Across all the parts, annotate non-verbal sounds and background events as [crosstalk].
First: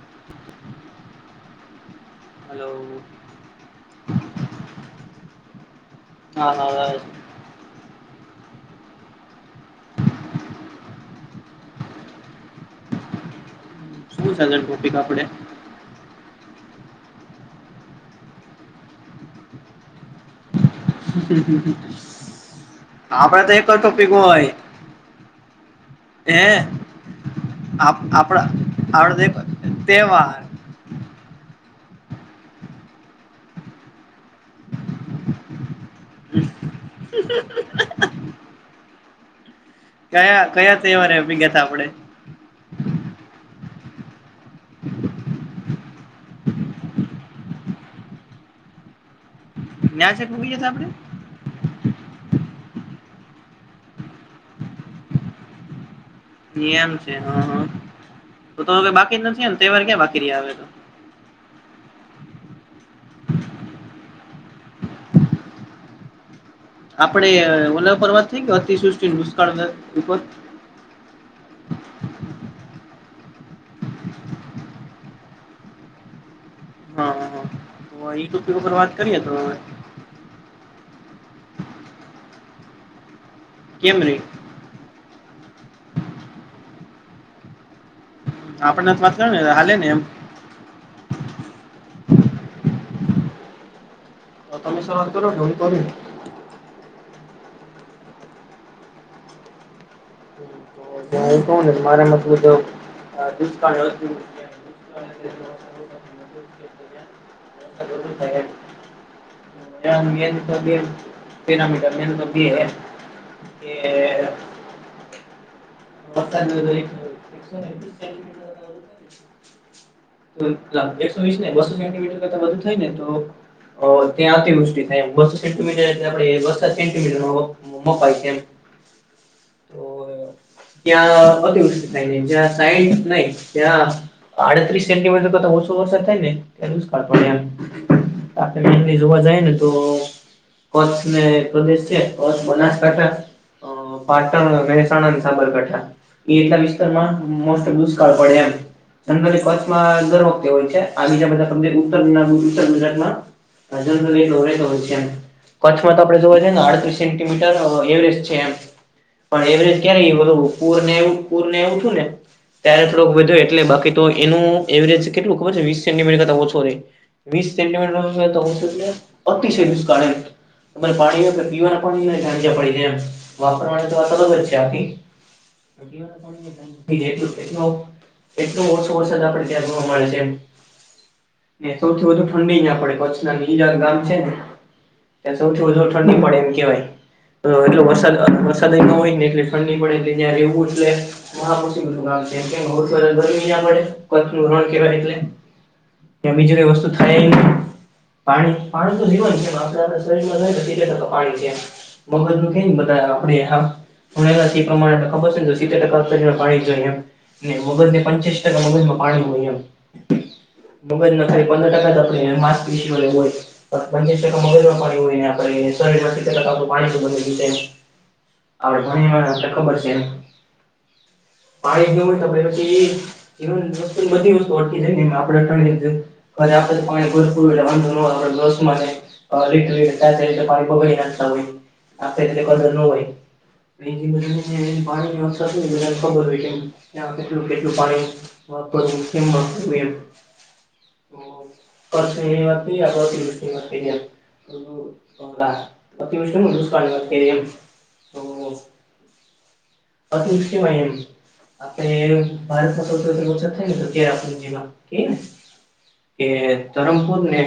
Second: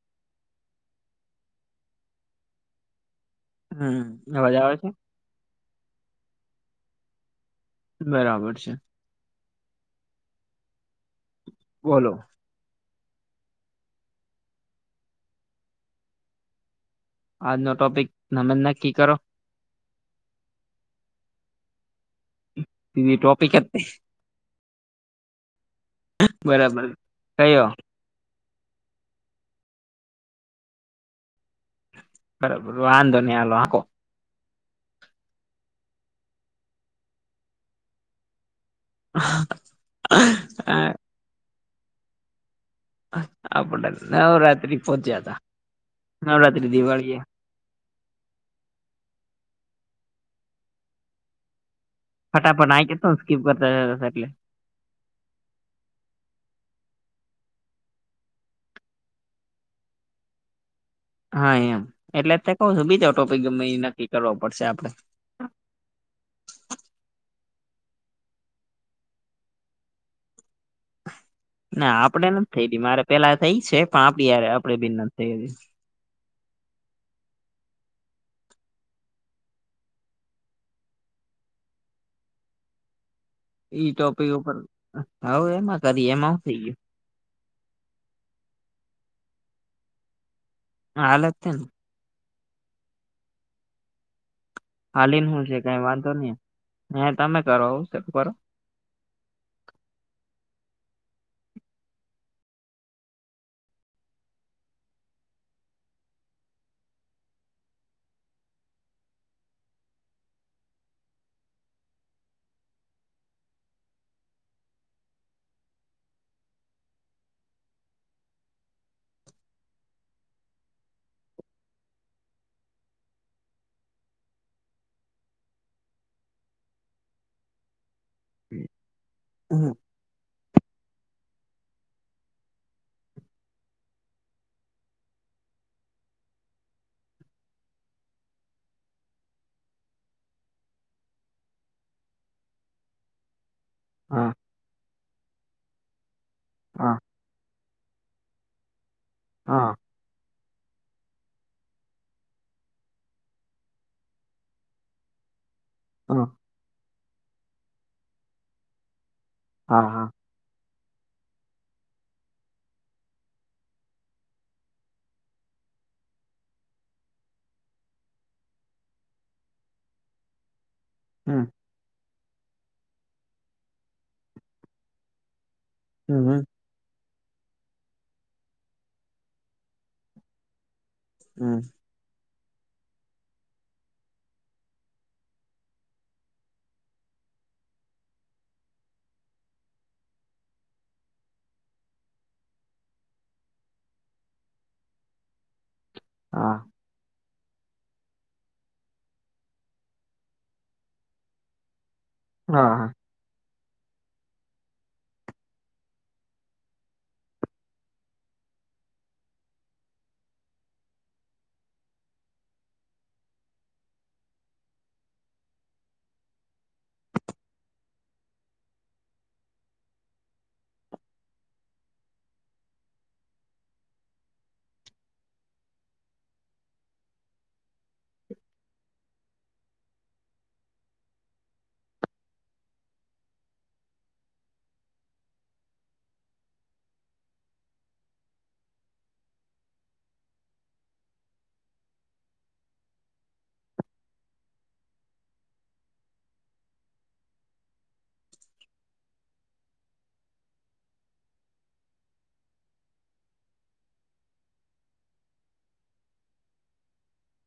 [inaudible] Hello. હમ અવાજ આવે છે. હા હા. બરાબર છે. બોલો. શું સજર કોટી કપડે. આજ ન ટોપિક નમેન નક્કી કરો. બીજી આપડે ટોપિક તો એક જ નહીં. ટોપિક હોય. બરાબર હે કયો આપણા આપડ તહેવાર. બરાબર વાંધો નહી હાલો આખો. હમ [unintelligible] હ [unintelligible] હા [unintelligible] [inaudible] કયા કયા તવાની અભિગાતા આપડે. આપડ નવરાત્રી પોહોચ્યા હતા નવરાત્રી દિવાળીએ. ન્યાં છે કું કઈ આપણે. ફટાફટ આક ત સ્કીપ કરતાલે. આમ છે હા હા તો તો હ બાકી જ નથી તહેવાર ક્યાં બાકી ર આવે તો. હા એમ એટલે કહ છું બીજો ટોપિક ગમે નક્કી કરવો પડશે આપડે. આપડણે ઓલ્પરવાદ થઈ ગ અતિ સૃષ્ટિ દુષકાળ ઉપર. ના આપડે નથી થઈ મારે પેલા થઈ છે પણ આપડી આપડે બીન નથી થઈ. હા હા તો આ ટોપી ઉપર વાત કરીએ તો હવે. ઈ કેમ રે ટોપિક ઉપર હ એમાં કરી એમાં હું થઈ ગયું. આપણને તો માત ને હાલે ને એમ. હાલે તેમ. તો તમે શરૂઆત હાલીને કરો હું છે કઈ વાંધો નહી હ તમે કરો આવું કરો. તો મારા મત [unintelligible] [unintelligible] [unintelligible] મેન તો પેમીટ મેન તો હ કે પતજરી. એકસો વીસ ને બસો સેન્ટીમીટર કરતા બધું થાય ને તો. ત્યાં અતીવૃષ્ટ થાય બ સેન્ટીમીટર આપ બ સેમીટર. બોમો પાડશે છે એમ. હમ ત અતિવૃષ સાઈ ન ત અડત્રીસ જેથી સેટ ઓછો વરસાદ થાય ને એ જ પડે એમ. આપણે જોવા જાય ને તો. કચ્છ ને પ્રદેશ છે કચ્છ બનાસકાંઠા. હા પાટણ મહેસાણા અને સાબરકાંઠા એ એટલા હા વિસ્તારમા મોસ્ટ ઓ પડ હા દર વખતે હોય છે આ બીજા બધા સમ ઉત્ ઉત્તર ગુજરાતમા અજ ડોરે છે. કચ્છમાં તો આપણે હા જોવા જઈએ ને આડત્રીસ સેન્ટીમીટર એવરેજ છે, એમ પણ એવરેજ હા હા ક્યારે એ બધુ પૂર ને એવું પૂર ને એવું થુ, ને ત્યારે થોડોક વધો એટલે બાકી તો એનુ એવરેજ કેટલુંબર વીસ સેન્ટીમીટરતા ઓછો. વીસ સેન્ટીમીટર તો અતિ દિવસ કા પાણી હમ પીવાના પાણીંજ પડીાય એમ વાપરવાની તો અલગ જ છે, આખી હમ હમ એક વર્ષો વર્ષ જ આપડે વા મળે છે, એમ હમ સૌથી વધુ ઠંડી ના પડે કચ્છના ની ગામ છેને. ત્યાં સૌ ઠંડી પડે એમ કેવાય એટલે વરસાદ વરસાદ ન હોય, ને એટલે ઠંડી પડે ત્યાં રહેવું એટલે હુ પડે નણ કેવાય એટલે ત્યા બીજ હા કઈ વસ્તુ થાય એ પાણી પાણી તો જીવામ આપ શરીરમાં જાયટ પાણી છેમ. મગ ક હા હા બતા આપણે હ માગ પચ ટકા પાણીમ મગજ ના થાય પંદર ટકા આપ પી હો. પચસ ટકા મગજ પાણી હોયને, આપડ શરીર સતેર ટ આપું પાણી બી આપડ ભણી ખબર છે, એને પાણીી દઉમ ત કે ક બધી વસ્તુ અટ જાય, ને આપડ ટણી. ઘરે આપડ તો પાણી ભરરું એટલે વામા લીટર લીટરીતે પાણી પગડી નાખતા હોય આપેી કર ન હોય. પાણી ખબર હોય. નાટું કેટું પા મુખ કોતી અ ત મજ કે અતિષિય એમ આપણે ભારતમા તરાપુર જેમાં કેને કે ધરમપુર ને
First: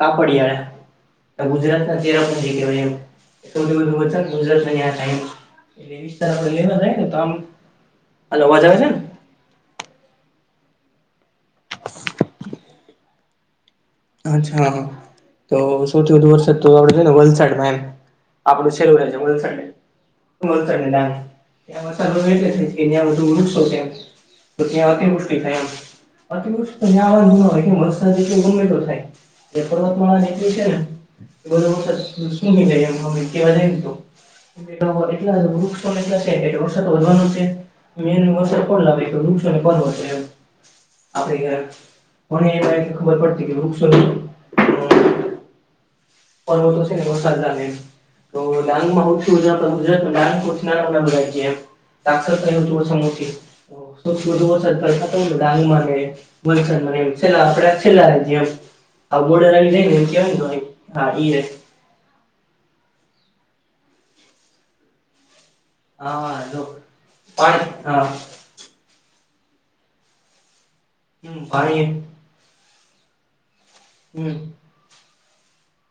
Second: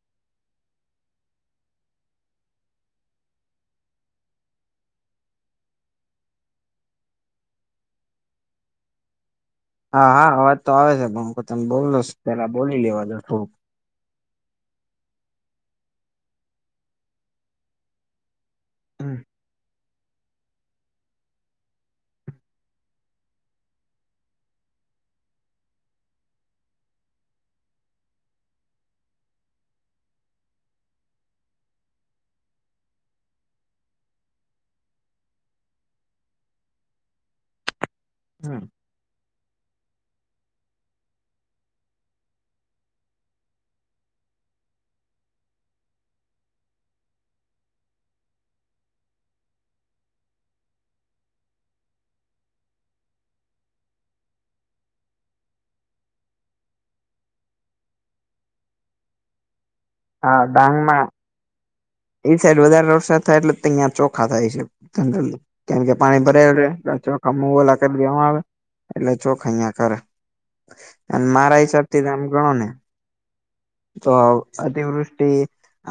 કા પડીિયાળ ગુજરાત ના ચરા પણ જેહેવાય સૌથી ગુજરાત. લેવી ત લેવા જાય તો આમ આ અવાજ આવે છે ને હા હા આ વાજ તો આવે છે પણ હ તને બોલલો પેલા બોલી લેવા દો થોક. અચ્છા હ તો સૌથી વધુ વરસાદ તો આપડ જો ને વલસાડમ આપડું છેલું રહે હમ છે, વલસાડ [unintelligible] તો ત્યાં અતિવૃષ્ટિ થાયમ અતિવૃષ્ટ તો જવારસાટ ગમે એ પત ન વિશે બ શું મિાય એમમે કેવા જ તો એટલા વૃક્ષો એટલા છે, વર્ષત વધવાનું છે. મે હમ વસ્ર કોણ લાવેુ ખબર પડતી કે વૃો પરવતો સ સારે તો લાંગમાંર્જા ગુજરા, તો લંગછમ દાક્ષર થ હતુ સમ ડ વસા મને એમ છેલ્લા આપડે છેલ્લામ આ બોર્ડર આવી જાય ને એમ હા કેવાય ડાંગમાં આવી એ સાઈડ વધારે વરસાદ થાય એટલે અહીિયાં ચોખા થાય છે જનરલી. કેમ કે પાણી હા ભરાયલ જો કામ પાણી લ હા દેવામાં આવે. એટલે ચોખ અહયા કર અને હમ મારા પાણી હિસાબ થીમ ગણો ને. તો હમ અતિવૃષ્ટિ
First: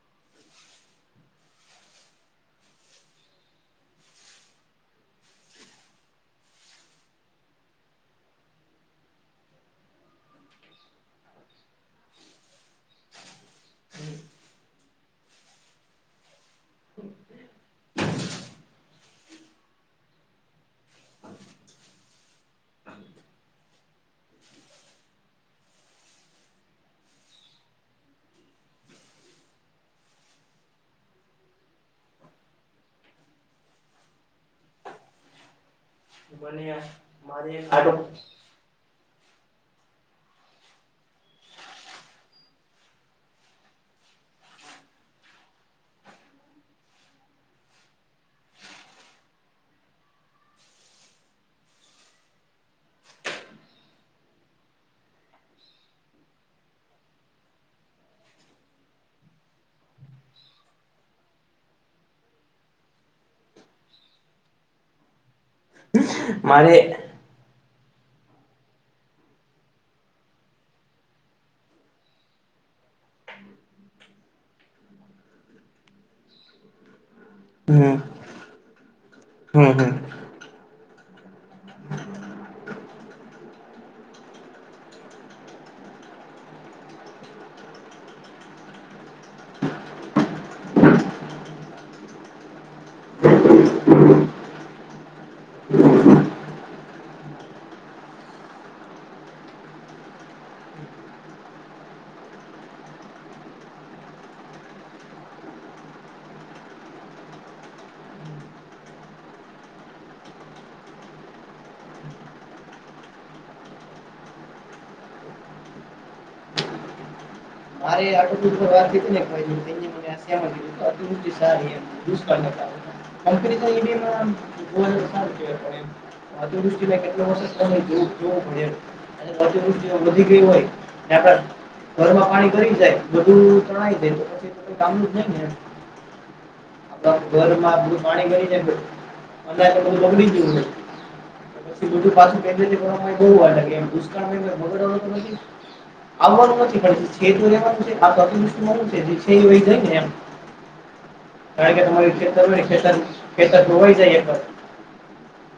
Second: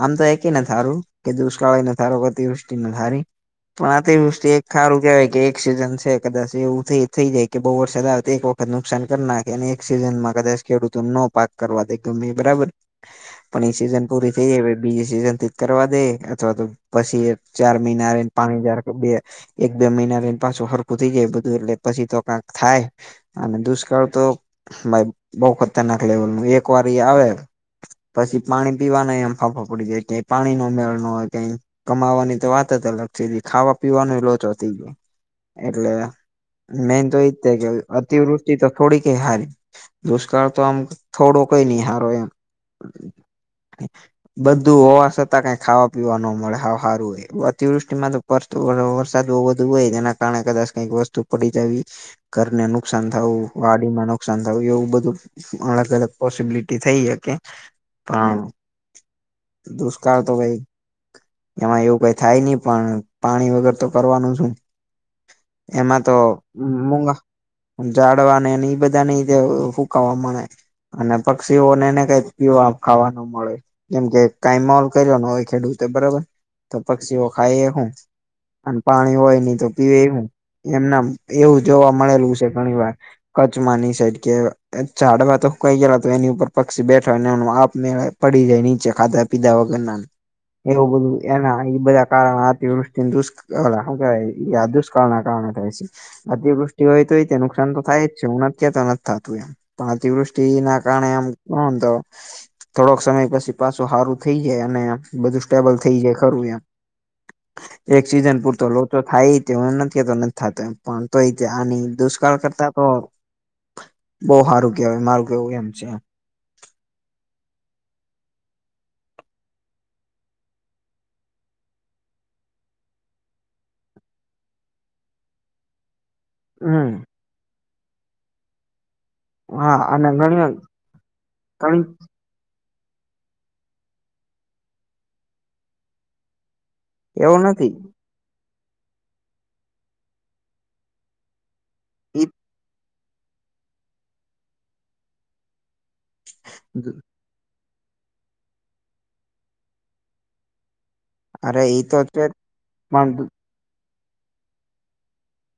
આમ તો એકી ને સારું. કે દુષ્કાળી ના ધારો કે અતિવૃષ્ટિ ના થારી. પણ આ તે વૃષ્ટિ એક ખારું કેહેવાય કે એક સિઝન છે કદાચ એવું થ થઈ જાય કે બહુ વર્ષ અદ એક વ નુકસાન કરી નાખે અને એક સિઝન માં કદાચ ખેડૂતો ન પાક કરવા દ ગમે બરાબર. આપ સીઝન પૂરી થઈ જ બીજી સિઝન થી કરવા દે. અથવા તો પછી ચાર મહિના રને પાણીાર બે એક બે મહિના રને પાછું. પૂતી જાય બધું એટલે પછી તો કંક થાય અને દુષ્કાળ તો. ભાઈ બહુ ખતરનાક લેવલ એક વાર આવે. પછી પાણી પીવાના એમ ફાફાફડીય. પાણી નો મેળ નો હોય કઈ કમાવાની તો વાત જ અલગ થ ખાવા પીવાનો લોચો થઈ જાય. એટલે મને મેન તો એજ છે મારે કે આટો અતિવૃ તો થોડી કઈ હારી દુષ્કાળ તો આમ થોડો કઈ નહી હારો એમ. બધું હોવા. છતાં કંઈ ખાવા પીવા ન મળે હ સારું હોય અતિવૃષ્ટિમાં તો પરત વરસાદ બહુ બુ હોય એના કારણે કદાચ કઈક વસ્તુ પડી જવી ઘરને નુકસાન થવું વાડીમાં નુકસાન થયું એવું બધું અલગ અલગ પોસિબિલિટી થઈ હ કે પણ કરતો ભાઈ. એમાં એવું કઈ થાય નહી પણ પાણી વગર તો કરવાનું શું. એમાં તો મારે મૂગા જાડવાને બધા ની રીતે ફૂકવા મળે. અને પક્ષીઓનેને કઈ પીવા ખાવાનું મળે કેમકે કમોલ કર ન હોય ખેડૂતે બરાબર તો પક્ષીઓ ખાય હું હમ અને પાણી હોય નહી તો હમ હમ પીવે હું? એમના એવું જોવા મળેલું છે ઘણી વાર કચ્છમાંની સાઈડ જે અચ્છાડવા તોું કઈ ગે તો એની ઉપર પક્ષી બેઠો એમ આપ મેળ પડી જાય નીચે ખાધા પીધા વગર એવું બધું એના એ બધા કારણવ્યિને દુષ હ ક યાદુષ્કાળના કારણે થાય છે. અતિવૃષ્ટિ હોય તો એ નુકસાન તો થાય જ છે હું નથી જ ક્યા તો નથી જ થતું એમ. પણ અતિવૃષ્ટિ ના કારણે આમ કો તો થોડોક સમય પછી પાછું સારું. થઈ જાય અને બધું સ્ટેબલ થઈ જાય ખરું એમ. એક સિઝન પૂરતો લોચો થાય ત એ નથીતો નથી થતો પણ તો એ આની દુષ્કાળ કરતા તો. બહ સારું કેવાય મારું કેવું એમ છે. મારે આડ. [inaudible] [unintelligible] દૃષ્ટિ હમ કેટલો વર્ ત જોવો પડે છ હા અને વધી ગયું ઘણી હોય આપડ ઘણી ઘરમાં પાણી ભરી જાય. બધું તણાય દે તો પછી [unintelligible] એવું નથી ઘરમાં પાણી કરીલે બધું બગડી ગયું પછી બું ઈ પાછું. બ વા લાગે દુગડવા આવવાનું નથી મળતી. ખ આતદષ મ છે જે છે વય જાય ને એમ. અરે કારણ કે ઈ તો તમારું છે જ ખેતરું ને ખેતર પણ ખેતર ધોવાઈ જાયએ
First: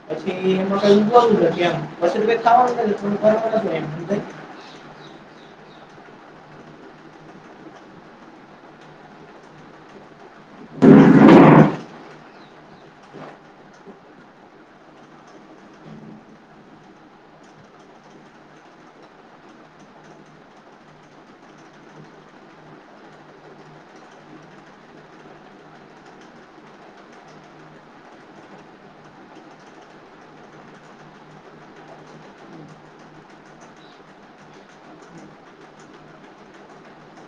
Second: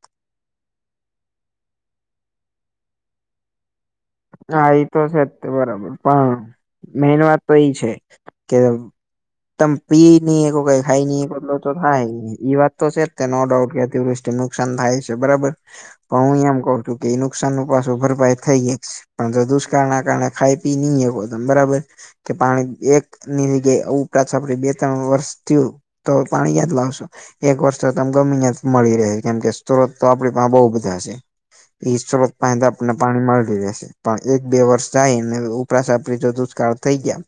પછી એમાં કઈ ઉભ એમ પછી તો ખાવાનું થોડું ફરક પ હા એ તો છે જ બરાબર પણ મેન વાત તો એઈ છે કે તમ પી ન એ કો કઈ ખાઈ નહી બલો તો થા એઈ વાત તો છે જ નો ડાઉટ કે અતિવૃષ્ટિ નુકસાન થાય છે બરાબર. પણ હું એમ કઉ છું કે એ નુકસાન નું પાછો ભરપાઈ થઈ ગાય. પણ તો દુષ્કાળના કારણે ખાય પી નહી કોમ બરાબર. કે પાણી એકની જગ્યા ઉપરા છપડી બે ત્રણ વર્ષ થયું. તો પાણી [unintelligible] લાવશો. એક વર્ષ તો તમ ગમે મળી રહે કેમ કે સ્ત્રોત તો આપડી પાહે બહુ બધા છે. ઈ સ્ત્રોત પાહે આપને પાણી મળી રહેેશે. પણ એક બે વર્ષ જાયને ઉપરાશપરી તો દુષ્કાળ થઈ ગયા.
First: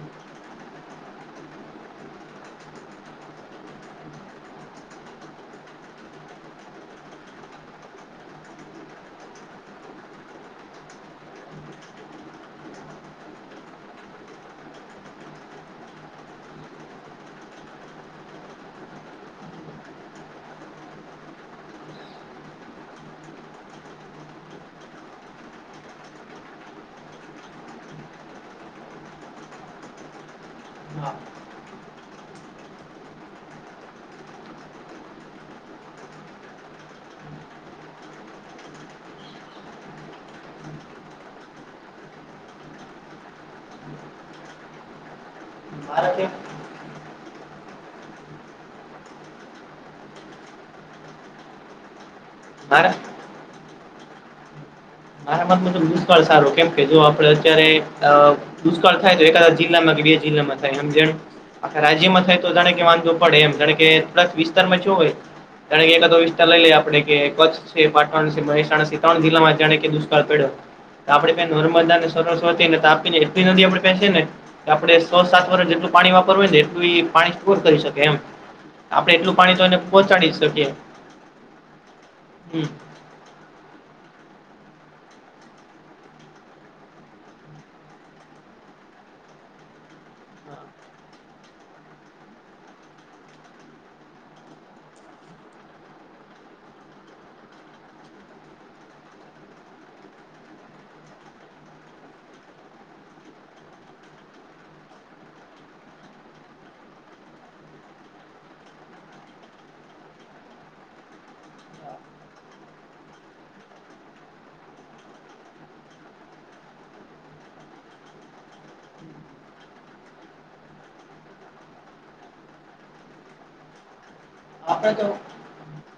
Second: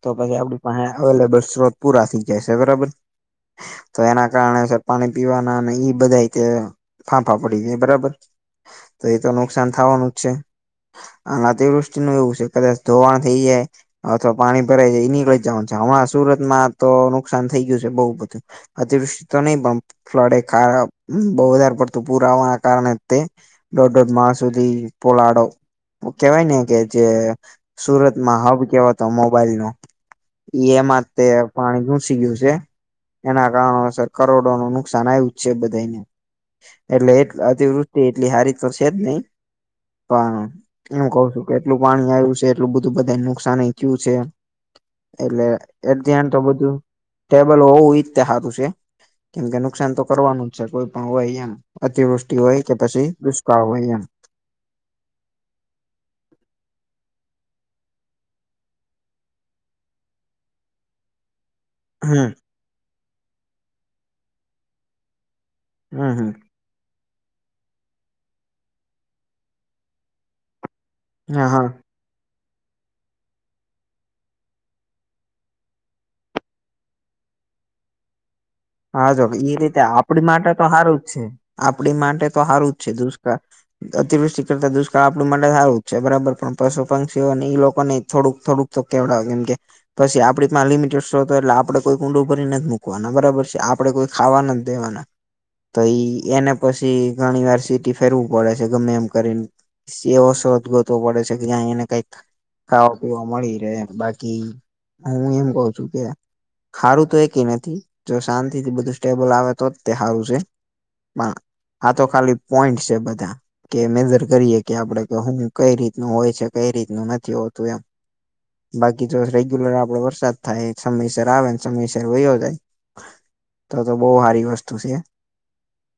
તો પછી આપડી પાસે અવેલેબલ સ્ત્રોત પુરા થઇ જાય છે બરાબર. તો એના કારણે સર પાણી પીવાના અને ઈ બધા તે ફાંફા પડી જાય બરાબર તો એ તો નુકસાન થવાનું જ છે. આ અતિવૃષ્ટિ નું એવું છે કદાચ ધોવાણ થઈ જાય. અથવા પાણી ભરાઈ જાય એ નીકળી જવાનું છે હમણાં સુરત માં તો નુકસાન થઈ ગયું છે બઉુ બધું. અતિવૃષ્ટિ તો નહીં પણ ફ્લડ એ ખાડા બહુ વધારે પડતું પૂર આવવાના કારણે તે ડો ડોમાસ સુધી પોલાડો કેવાય ને કે જે સુરતમાં હબ કેવાતો મોબાઈલ નો એમાં હા તે પાણી ઘુસી ગયું છે. એના કારણો સર કરોડો નું નુકસાન આવ્યું જ છે બધે. એટલે એ અતિવૃષ્ટિ એટલી હારી તો છે જ નહી પણ હું કઉ છું કે એટલું પાણી આવ્યું છે એટલું બધું બધા નુકસાન એવું થયું છે એટલે એ મારા કે ધ્યાન તો બધું ટેબલ હોવું એયા તે હારુ છે કેમ કે નુકસાન તો કરવાનું જ છે કોઈ પણ હોય અહીંયા. અતિવૃષ્ટિ હોય કે મારા પછી દુષ્કાળ હોય અહીંયા. મારા માંત તો દુષ્કાળ સારો કેમ કે જો આપડે અત્યારે આ દુષ્કાળ થાય તો એકાદા જિલ્લામાં કે બે જિલ્લામાં થાય એમ જે આખા રાજ્યમાં હમ થાય તો જા કે વાંધો પડે એમ જાણે કે એટલા વિસ્તારમાં થયો હોય. જાણે કે એક કા હમ દો હમ વિસ્તાર લઈ લઈએ આપડે કે કચ્છ છે પાટણ છે મહેસાણા સી તોણ જિલ્લામાં જાણે કે દુષ્કાળ પડ્યો આપણે કહી હા ને હા નર્મદા ને સરસ્વતી ને તાપી ને એટલી નદી આપણે પેસે ને આપડે સો સાત વર્ષ જેટલું પાણી વાપરવું ને એટલું ઈ પાણી સ્ટોર કરી શકે એમ. હા આપડે જો એટલું એ પાણી તો એને રીતે આપડી પહોંચાડી જ માટે તો શકીએ સારું જ છે આપડી માટે તો સારું જ છે દુષ્કાળ. અતિવૃષ્ટિ કરતા દુષ્કાળ આપણું માટે હારું જ છે બરાબર પણ પશુ પંક્ષીઓ અને ઈ લોકો ને થોડુંક થોડુંક તો કેવ કેમ કે પછી આપડી માં લિમિટેડ શો હતો એટલે આપડે કોઈ કુંંડું ભરીને મુૂકવાના બરાબર છે. કે આપણેે કોઈ ખાવાના દેવાના. તો ઈ એને પછી ઘણી વાર સિટી ફેરવું પડે છે ગમે એમ કરીને. એવો સોદગતવો પડે છે કે જ્યાં એને કઈક ખાવા પીવા મળી રહે એમ બાકી હું એમ કઉ છું કે ખારું તો એ કે નથી. શાંતિ થી બધું સ્ટેબલ આવે તો જ તે સારું છે પણ હા તો ખાલી પોઈન્ટ છે બધા. કે મેજર કરીએે કે આપડે કે હું કઈ રીતનું હોય છે કઈ રીતનું નથી હોતું એમ. બાકી જો રેગ્યુલર આપડે વરસાદ થાય સમયસર આવે ને સમયસર વયોયો જાય. તો તો બહુ હારી આપડે તો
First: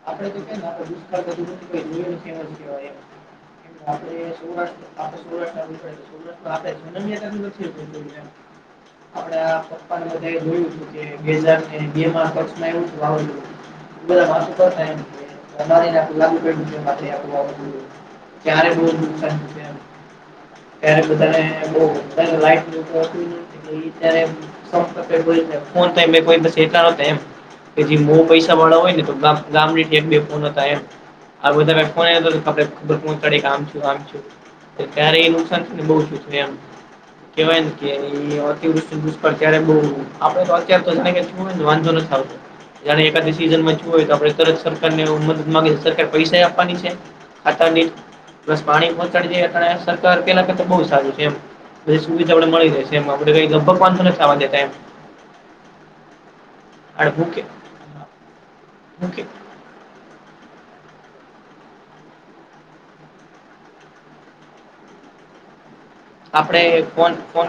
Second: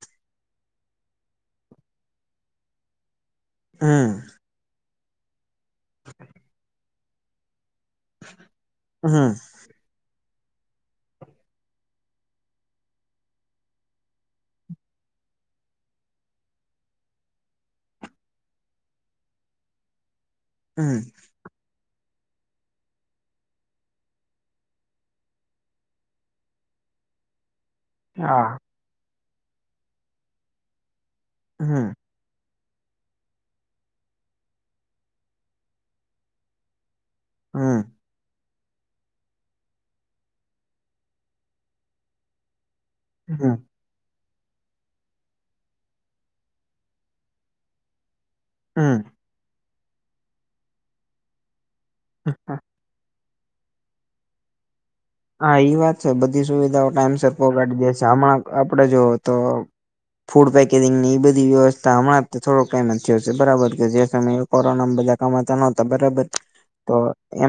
આપડે તો કેને દુષ્કાળ બધું [unintelligible] હમ આપડે સૌરાષ્ટ્ર આપણે સૌરાષ્ટ્ર માં જોઈએ તો સૌરાષ્ટ્રમાં આપડે [unintelligible] આપડ આપણે હમ કંઈક જોયું છે બે હજાર બે હજાર ને બે માં [unintelligible] બધા તો વાંધો [unintelligible] લાકડો ને માટે આપણે આવું બધું ક્યારે [unintelligible] ક્યારે હમ બધાને બો કંઈક લાઈટ નથી આવતી ને તો એ જાણે [unintelligible] ફોન પે એમ કોઈ શેતાનો જાય એમ. કે જે મો હા પૈસા વાળા હોય ને તો ગામની ટમ બે ફોન હતા એમ. આવું હમ વધારે [unintelligible] આપડે પહોંચાડે આમ આમ ત્યારે એ નુકસાન છે ને બઉ ઓછું થાય આમ કેવાય ને હમ કે. એ અતિવૃષ દુષ્કળ ત્યારે બઉ આપડે તો અત્યારે તોને વાંધો નથી આવતો અને એકા હમ ડિસિઝનમાં હોય તો આપણે તરત સરકાર ને મદદ માંગે સરકાર પૈસા આપવાની છે ખાતાની. બસ પાણી હમ પહોંચાડી જાય સરકાર પેલા કરતા બહુ સારું છે એમ બધી સુવિધા આપડે મળી રહે છે. જેમ આપડે કઈ લગભગ પાંચો [unintelligible] હા ઈ વાત છે બધી સુવિધાઓ આપણે ટાઈમસર મૂકે પહોગાડી દે છે આમાં આપડે જોવ મૂકે તો ફૂડ પેકેજિંગની એ બધી વ્યવસ્થા હમં થોડોક ટાઈમ જ થયો છે બરાબર કે જે સમય કોરોનામાં બધા કમાતા ન હતા બરાબર આપડે તો ફોન એમ ફોન.